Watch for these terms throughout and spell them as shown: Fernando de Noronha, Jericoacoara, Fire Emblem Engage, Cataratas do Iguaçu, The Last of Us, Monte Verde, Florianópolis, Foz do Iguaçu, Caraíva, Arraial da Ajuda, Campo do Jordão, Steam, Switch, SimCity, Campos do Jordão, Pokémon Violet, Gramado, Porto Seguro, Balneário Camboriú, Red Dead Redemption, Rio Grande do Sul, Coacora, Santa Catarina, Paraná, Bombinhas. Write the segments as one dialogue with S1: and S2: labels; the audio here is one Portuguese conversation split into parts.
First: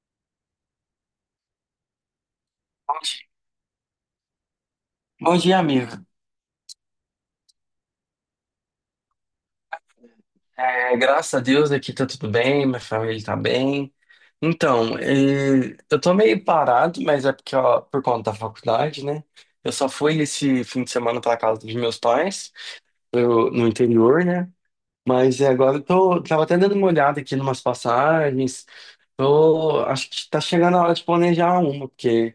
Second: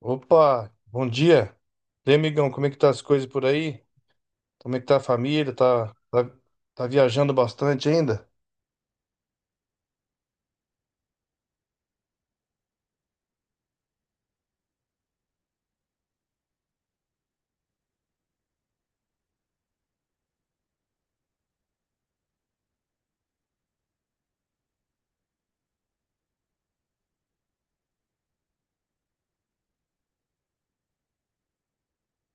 S1: Opa, bom dia. E aí, amigão, como é que tá
S2: Bom
S1: as coisas
S2: dia,
S1: por aí? Como é que tá a
S2: Bom
S1: família?
S2: dia, amigo.
S1: Tá, tá viajando bastante ainda?
S2: É, graças a Deus aqui tá tudo bem, minha família tá bem. Então, eu tô meio parado, mas é porque, ó, por conta da faculdade, né? Eu só fui esse fim de semana pra casa dos meus pais, no interior, né? Mas agora tava até dando uma olhada aqui numas passagens. Tô, acho que tá chegando a hora de planejar uma, porque,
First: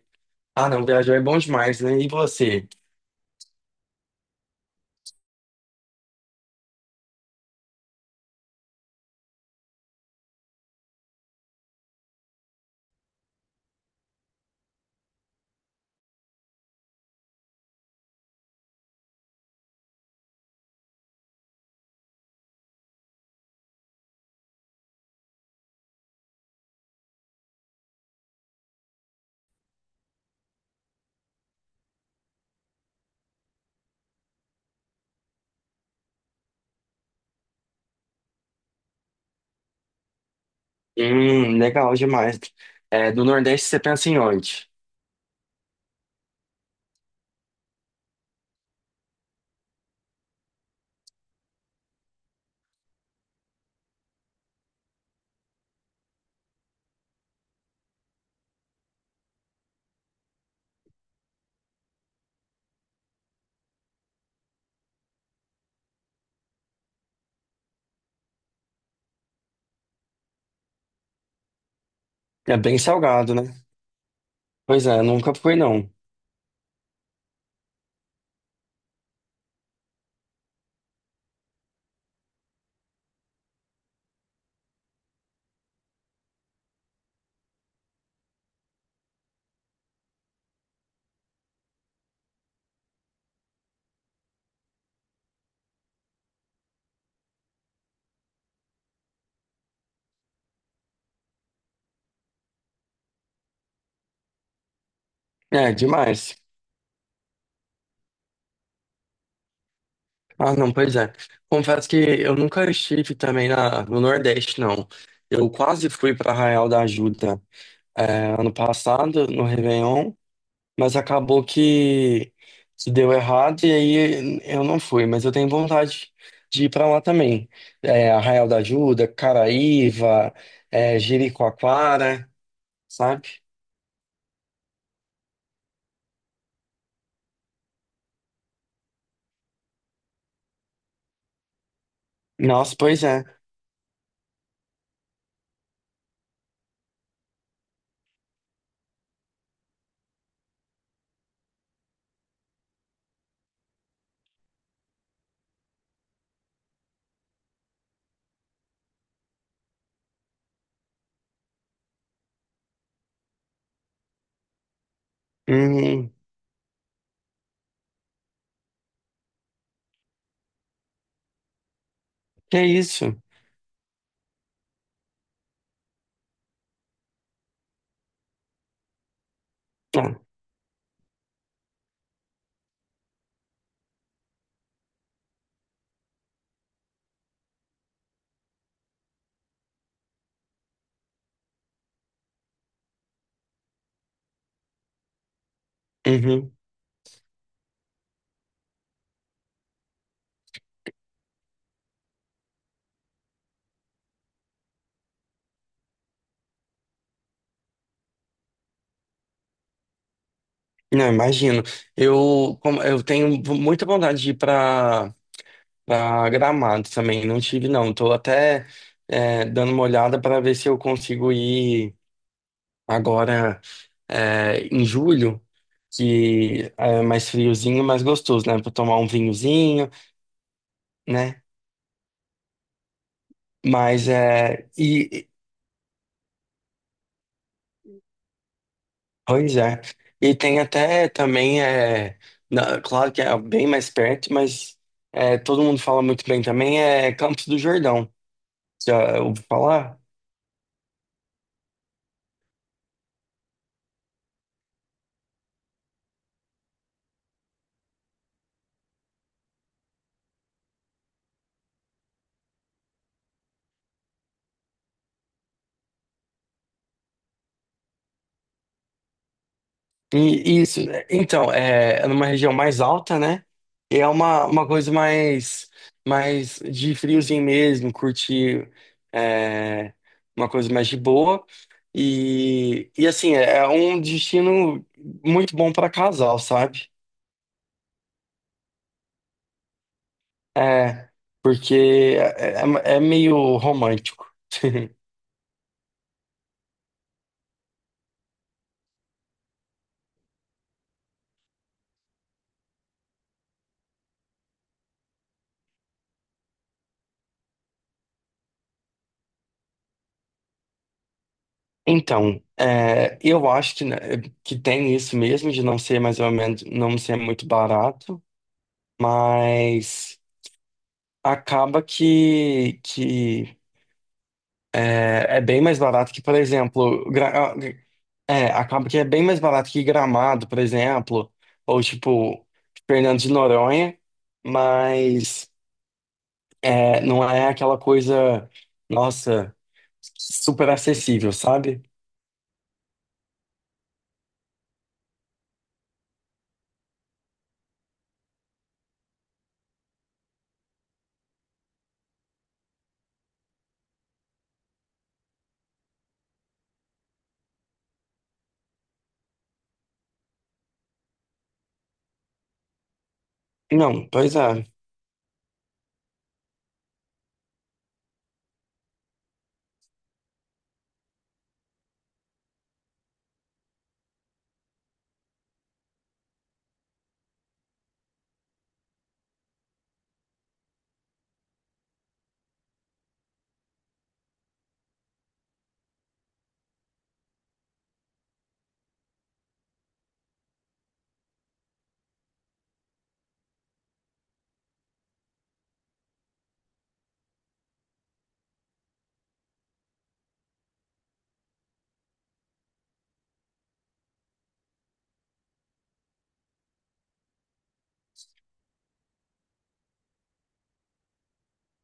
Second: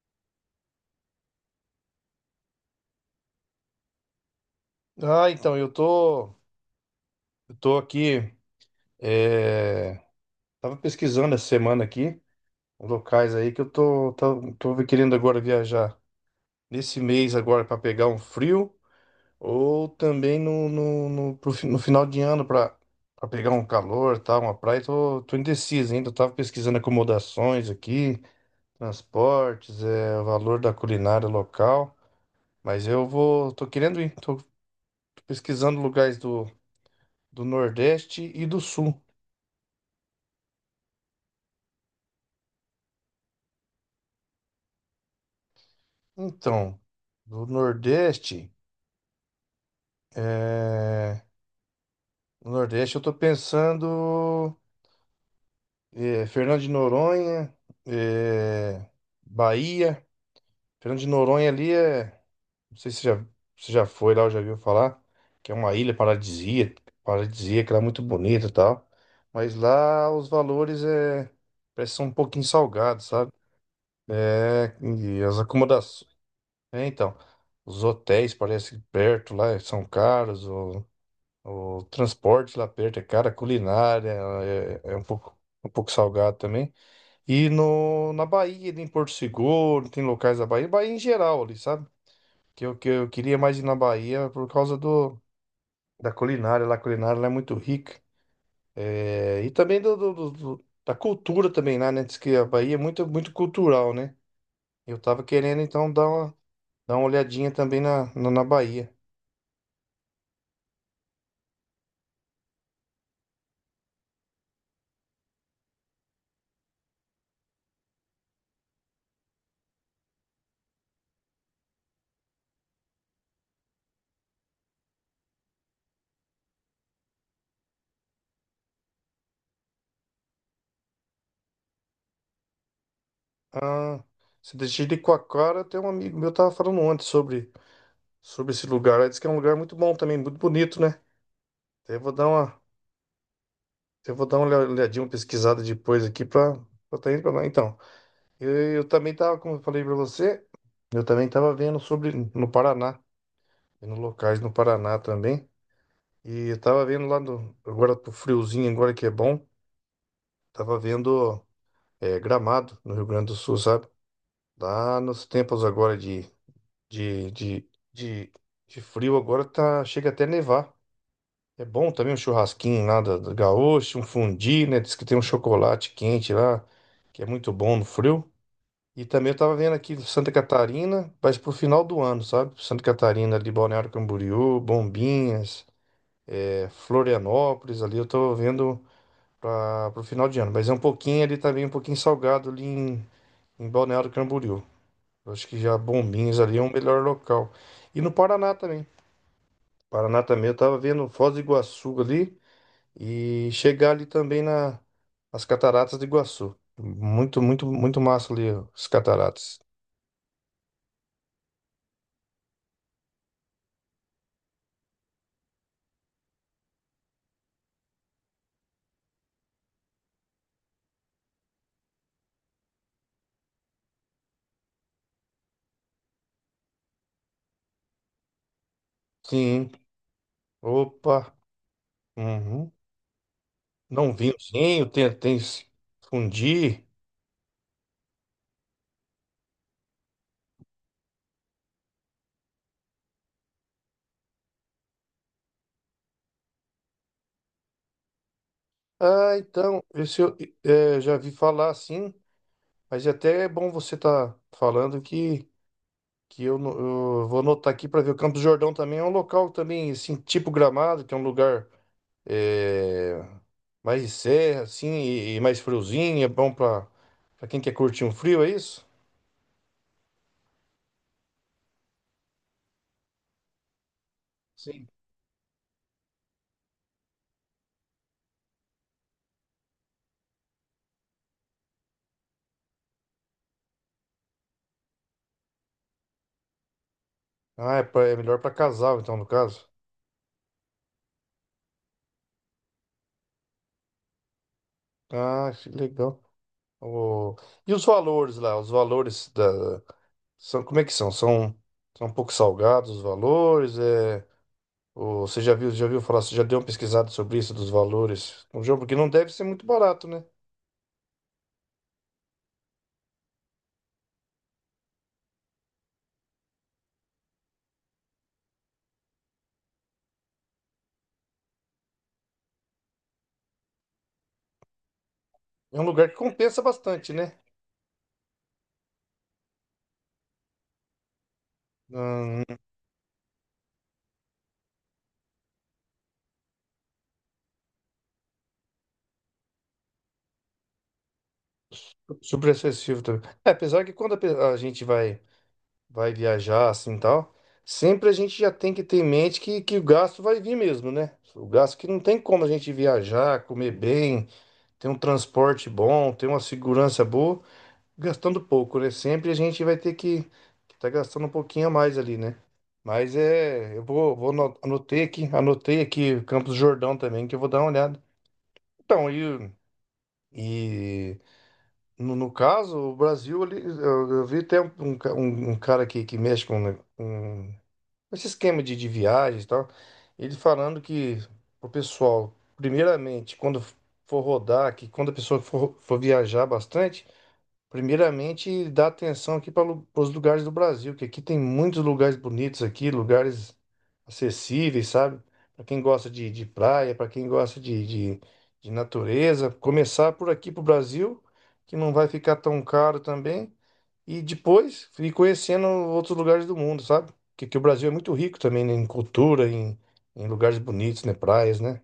S2: ah, não, viajar é bom demais, né? E você?
S1: Ah, então, eu tô, eu tô aqui, é, tava pesquisando essa semana aqui, locais aí que eu tô querendo agora viajar nesse mês agora para pegar um frio ou também no final de ano para pegar um calor, tá, uma praia. Tô indeciso ainda, eu tava pesquisando acomodações aqui. Transportes, o valor da culinária local. Mas tô querendo ir, tô pesquisando lugares do Nordeste e do Sul.
S2: Legal demais. É, do Nordeste você pensa em onde?
S1: Então, do Nordeste, é, no Nordeste eu tô pensando Fernando de Noronha, é, Bahia. Fernando de Noronha ali é. Não sei se já foi lá ou já viu falar, que é uma ilha paradisíaca, lá é muito bonita e tal. Mas lá os valores é, parece que são um pouquinho
S2: É bem
S1: salgados, sabe?
S2: salgado, né?
S1: É,
S2: Pois é,
S1: e
S2: nunca
S1: as
S2: fui não.
S1: acomodações. É, então, os hotéis parece que perto lá são caros, o transporte lá perto é caro, a culinária é, um pouco salgado também. E no, na Bahia, em Porto Seguro, tem locais da Bahia, Bahia em geral ali, sabe? Que eu queria mais ir na Bahia por causa da culinária lá. A culinária lá é muito rica. É, e também da cultura também lá, né? Diz que a Bahia é muito cultural, né? Eu tava querendo
S2: É,
S1: então
S2: demais.
S1: dar uma olhadinha também na Bahia.
S2: Ah, não, pois é. Confesso que eu nunca estive também no Nordeste, não. Eu quase fui para Arraial da Ajuda ano passado, no Réveillon, mas acabou que se deu errado e aí eu não fui. Mas eu tenho vontade de ir para lá também. É, Arraial da Ajuda, Caraíva, Jericoacoara, sabe?
S1: Ah, se deixar de Coacora, tem um amigo meu tava falando ontem sobre esse lugar. Ele disse que é um lugar muito bom também, muito bonito, né? Então
S2: Nossa, pois é.
S1: eu vou dar uma olhadinha, uma pesquisada depois aqui pra tá indo pra lá então. Eu também tava, como eu falei pra você, eu também tava vendo sobre no Paraná, vendo locais no Paraná também. E eu tava vendo lá no, agora pro friozinho, agora que é bom, tava vendo Gramado, no Rio Grande do Sul, sabe? Lá nos tempos agora
S2: Uhum.
S1: de, de, de, de frio, agora tá, chega até nevar. É bom também um
S2: Que
S1: churrasquinho lá
S2: isso?
S1: da gaúcho, um fundi, né? Diz que tem um chocolate quente lá, que é muito bom no frio. E também eu tava vendo aqui
S2: Ah,
S1: Santa Catarina, mas pro final do ano, sabe? Santa Catarina, ali, Balneário Camboriú, Bombinhas, Florianópolis, ali eu tô vendo para pro final de ano. Mas é um pouquinho ali também, um pouquinho salgado ali em Balneário Camboriú. Eu acho que já Bombinhas
S2: Uhum.
S1: ali é o melhor local. E no Paraná também. Paraná também eu tava vendo Foz do Iguaçu ali e chegar ali também nas Cataratas do Iguaçu. Muito massa ali ó, as cataratas.
S2: Não, imagino. Eu tenho muita vontade de ir para Gramado também. Não tive, não. Estou até dando uma olhada para ver se eu consigo ir agora, em julho, que é mais friozinho, mais gostoso, né? Para tomar um
S1: Sim.
S2: vinhozinho,
S1: Opa!
S2: né?
S1: Uhum. Não,
S2: Mas
S1: um
S2: é.
S1: vinhozinho, tem esse fundi.
S2: Pois é. E tem até também, é, claro que é bem mais perto, mas é, todo mundo fala muito bem também, é Campos do Jordão. Já
S1: Ah,
S2: ouviu
S1: então,
S2: falar?
S1: esse eu já vi falar assim, mas até é bom você tá falando que eu, no- eu vou anotar aqui para ver. O Campo do Jordão também é um local também, assim, tipo Gramado, que é um lugar é, mais de serra, assim, e mais friozinho, é bom para quem quer curtir um frio, é isso?
S2: E isso, né? Então, é, é numa região mais alta, né? E é uma
S1: Sim.
S2: coisa mais, mais de friozinho mesmo, curtir é, uma coisa mais de boa. E assim, é um destino muito bom para casal, sabe?
S1: Ah, é, é melhor para casal, então, no caso.
S2: É, porque é, é meio romântico.
S1: Ah, que legal. O... E os valores lá? Os valores da. São... Como é que são? São, são um pouco salgados os valores? É... O... Você já viu falar, você já deu uma pesquisada sobre isso dos valores um jogo? Porque não deve ser muito barato, né?
S2: Então, é, eu acho que, né, que tem isso mesmo de não ser mais ou menos, não ser muito barato, mas acaba que é, é bem
S1: É
S2: mais
S1: um lugar
S2: barato
S1: que
S2: que, por
S1: compensa
S2: exemplo,
S1: bastante, né?
S2: é, acaba que é bem mais barato que Gramado, por exemplo, ou
S1: Hum,
S2: tipo Fernando de Noronha, mas é, não é aquela coisa, nossa, super acessível, sabe?
S1: super acessível também. É, apesar que quando a, pe- a gente vai, vai viajar assim e tal, sempre a gente já tem que ter em mente que o gasto vai vir mesmo, né? O gasto que não tem como a gente viajar, comer bem. Tem um transporte bom, tem uma segurança boa, gastando pouco, né? Sempre a gente vai ter que tá gastando um pouquinho a mais ali, né? Mas é, eu
S2: Não,
S1: vou, vou
S2: pois
S1: ano-
S2: é.
S1: anotei aqui Campos do Jordão também, que eu vou dar uma olhada. Então, e, e no caso, o Brasil ali, eu vi até um cara que mexe com, né, esse esquema de viagens e tal, ele falando que o pessoal, primeiramente, quando for rodar, que quando a pessoa for viajar bastante, primeiramente dá atenção aqui para os lugares do Brasil, que aqui tem muitos lugares bonitos aqui, lugares acessíveis, sabe? Para quem gosta de praia, para quem gosta de, de natureza, começar por aqui para o Brasil, que não vai ficar tão caro também. E depois ir conhecendo outros lugares do mundo, sabe? Porque que o Brasil é muito rico também, né? Em cultura, em lugares bonitos, né? Praias, né?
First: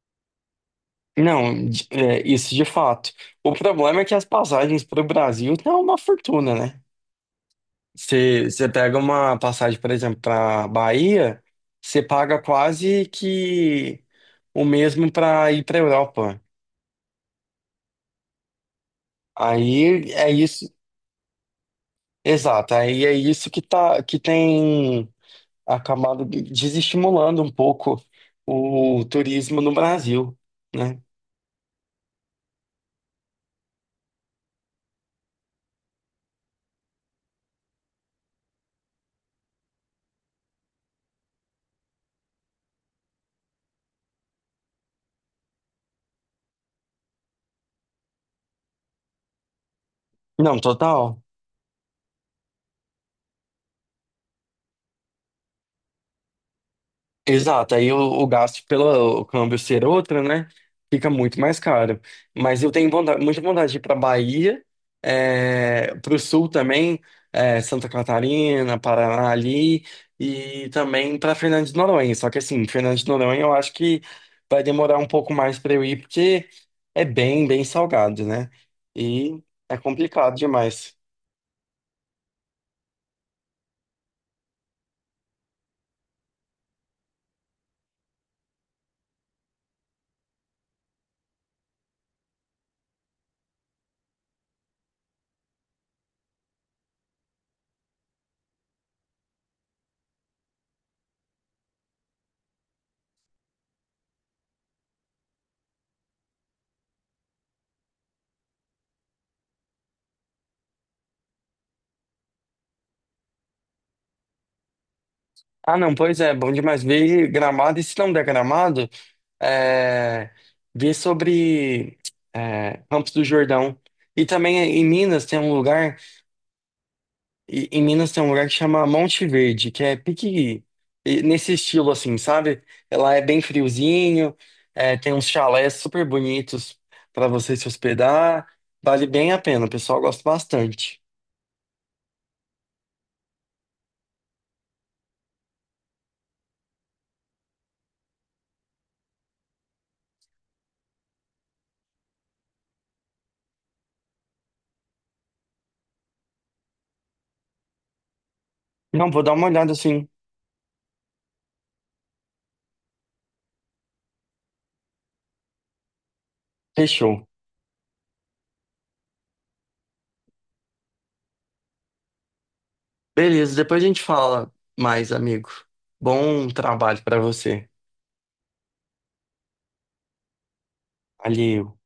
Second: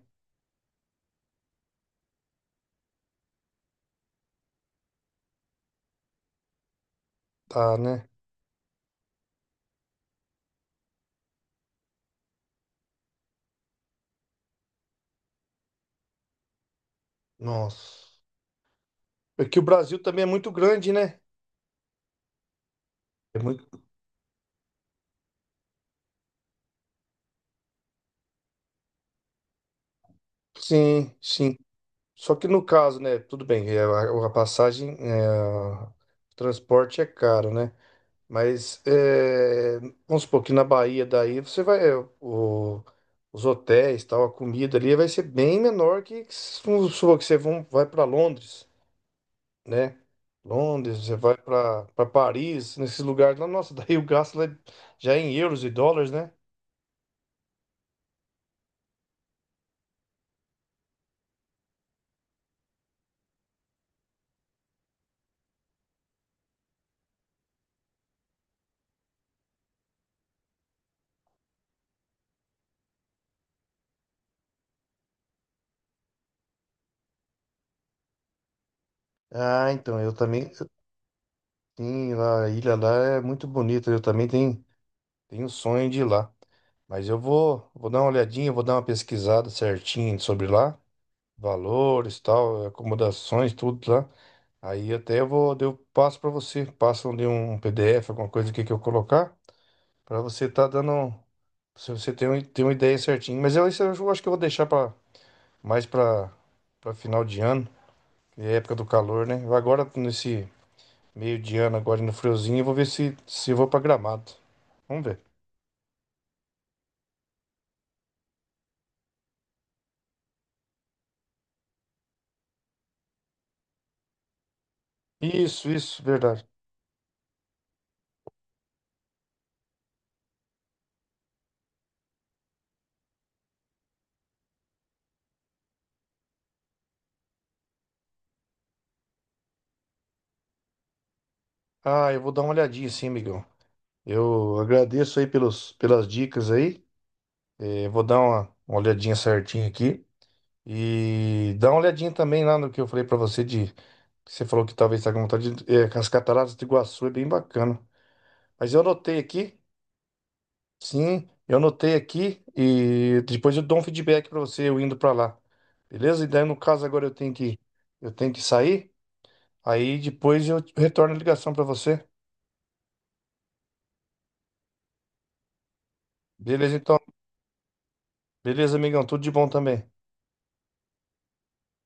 S2: Não, é, isso de fato. O problema é que as passagens para o Brasil estão uma fortuna, né?
S1: Tá, né?
S2: Você pega uma passagem, por exemplo, para Bahia, você paga quase que o mesmo para ir para Europa.
S1: Nossa. É que o Brasil
S2: Aí
S1: também é
S2: é
S1: muito
S2: isso,
S1: grande, né?
S2: exato. Aí é
S1: É
S2: isso que
S1: muito...
S2: tá, que tem acabado desestimulando um pouco o turismo no Brasil, né?
S1: Sim, sim. Só que no caso, né? Tudo bem, é, a passagem, é, o transporte é caro, né? Mas é, vamos supor que na Bahia daí você vai. É, o- os hotéis, tal, a comida ali vai ser bem menor que se for que você vão- vai para Londres, né?
S2: Não,
S1: Londres, você
S2: total.
S1: vai para Paris, nesses lugares lá, nossa, daí o gasto lá é- já é em euros e dólares, né?
S2: Exato, aí o gasto pelo câmbio ser outro, né? Fica muito mais caro. Mas eu tenho vontade, muita vontade de ir para Bahia, para o sul também, é, Santa Catarina, Paraná ali, e também para Fernando de Noronha. Só que assim, Fernando de Noronha eu acho que vai demorar um pouco mais para eu ir, porque é bem, bem salgado, né? E
S1: Ah,
S2: é
S1: então, eu
S2: complicado
S1: também, eu
S2: demais.
S1: lá, a ilha lá é muito bonita, eu também tenho um sonho de ir lá. Mas vou dar uma olhadinha, vou dar uma pesquisada certinho sobre lá, valores, tal, acomodações, tudo lá. Aí até eu passo para você, passam de um PDF, alguma coisa aqui que eu colocar, para você estar dando um. Se você tem, tem uma ideia certinha. Mas eu, isso eu acho que eu vou deixar mais para final de ano, que é época do calor, né? Agora, nesse meio de ano, agora no friozinho, eu vou ver se eu vou pra Gramado. Vamos ver.
S2: Ah, não, pois é, bom demais ver Gramado, e se não der Gramado, é, ver sobre é, Campos do Jordão. E também em Minas tem um
S1: Isso,
S2: lugar,
S1: isso, verdade.
S2: em Minas tem um lugar que chama Monte Verde, que é pique nesse estilo assim, sabe? Ela é bem friozinho, é, tem uns chalés super bonitos para você se hospedar, vale bem a pena, o pessoal gosta bastante.
S1: Ah, eu vou dar uma olhadinha sim, amigão. Eu agradeço aí pelos, pelas dicas aí. Eh, uma olhadinha certinha aqui. E dá uma olhadinha também lá no que eu falei pra você de. Que você falou que talvez tá com vontade de. Eh, as cataratas do Iguaçu é bem bacana. Mas eu
S2: Não,
S1: anotei
S2: vou dar uma
S1: aqui,
S2: olhada assim.
S1: sim, eu anotei aqui e depois eu dou um feedback pra você eu indo pra lá. Beleza? E daí no caso agora
S2: Fechou.
S1: eu tenho que sair, aí depois eu retorno a ligação pra você.
S2: Beleza, depois a gente fala mais, amigo. Bom
S1: Beleza então.
S2: trabalho para você.
S1: Beleza, amigão, tudo de bom também.
S2: Valeu.